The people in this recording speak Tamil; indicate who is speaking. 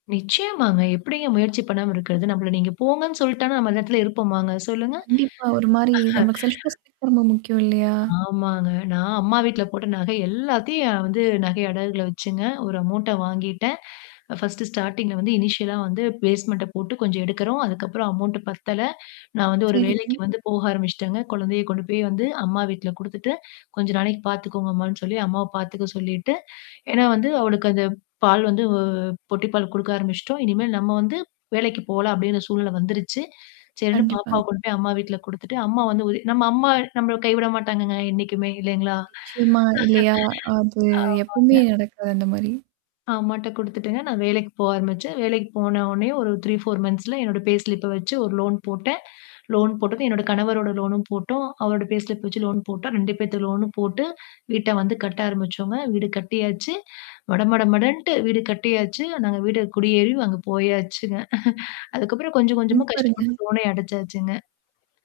Speaker 1: நிச்சயமாங்க. எப்படிங்க முயற்சி பண்ணாம இருக்கிறது. நம்மள நீங்க போங்கன்னு சொல்ட்டனா, நம்ம அந்த இடத்துல இருப்போமாங்க சொல்லுங்க.
Speaker 2: கண்டிப்பா. ஒரு மாரி நமக்கு செல்ஃப்
Speaker 1: அஹ.
Speaker 2: ரெஸ்பெக்ட் ரொம்ப முக்கியம் இல்லையா?
Speaker 1: ஆமாங்க. நான் அம்மா வீட்ல போட்ட நகை எல்லாத்தையும் வந்து நகை அடகுகள்ல வச்சுங்க. ஒரு அமௌன்ட்ட வாங்கிட்டேன். ஃபர்ஸ்ட் ஸ்டார்டிங்ல வந்து இனிஷியலா வந்து பேஸ்மெண்ட போட்டு கொஞ்சம் எடுக்குறோம். அதுக்கப்புறம் அமௌண்ட் பத்தல, நான் வந்து ஒரு வேலைக்கு
Speaker 2: சரிங்க.
Speaker 1: வந்து போக ஆரம்பிச்சுட்டேங்க. குழந்தைய கொண்டு போய் வந்து அம்மா வீட்ல குடுத்துட்டு, "கொஞ்சம் நாளைக்கு பார்த்துக்கோங்க அம்மான்னு" சொல்லி, அம்மாவ பார்த்துக்க சொல்லிட்டு, ஏன்னா வந்து அவளுக்கு அந்த பால் வந்து பொட்டி பால் குடுக்க ஆரம்பிச்சுட்டோம். இனிமேல் நம்ம வந்து வேலைக்கு போலாம் அப்டின்ற சூழ்நில வந்துருச்சு. சரின்னு பாப்பாவ
Speaker 2: கண்டிப்பாங்க.
Speaker 1: கொண்டு போய் அம்மா வீட்ல குடுத்துட்டு, அம்மா வந்து உ நம்ம அம்மா நம்மள கைவிட மாட்டாங்கங்க என்னைக்குமே இல்லைங்களா?
Speaker 2: நிச்சயமா இல்லையா? அது
Speaker 1: ஆமாங்க.
Speaker 2: எப்பவுமே நடக்காது அந்த மாரி?
Speaker 1: அம்மாட்ட குடுத்துட்டுங்க. நான் வேலைக்கு போக ஆரம்பிச்சேன். வேலைக்கு போன உனே ஒரு 3, 4 மந்த்ஸ்ல என்னோட பேஸ்லிப்ப வச்சு ஒரு லோன் போட்டேன். லோன் போட்டதும் என்னோட கணவரோட லோனும் போட்டோம். அவரோட பேஸ்லிப் வச்சு லோன் போட்டோம் 2 பேத்து லோனும் போட்டு வீட்ட வந்து கட்ட ஆரம்பிச்சோங்க. வீடு கட்டியாச்சு, மட மட மடன்ட்டு வீடு கட்டியாச்சு, நாங்க வீடு குடியேறி அங்க போயாச்சுங்க. அதுக்கப்புறம் கொஞ்சம் கொஞ்சமா
Speaker 2: சூப்பருங்க.
Speaker 1: கஷ்டப்பட்டு லோனையே அடைச்சாச்சுங்க.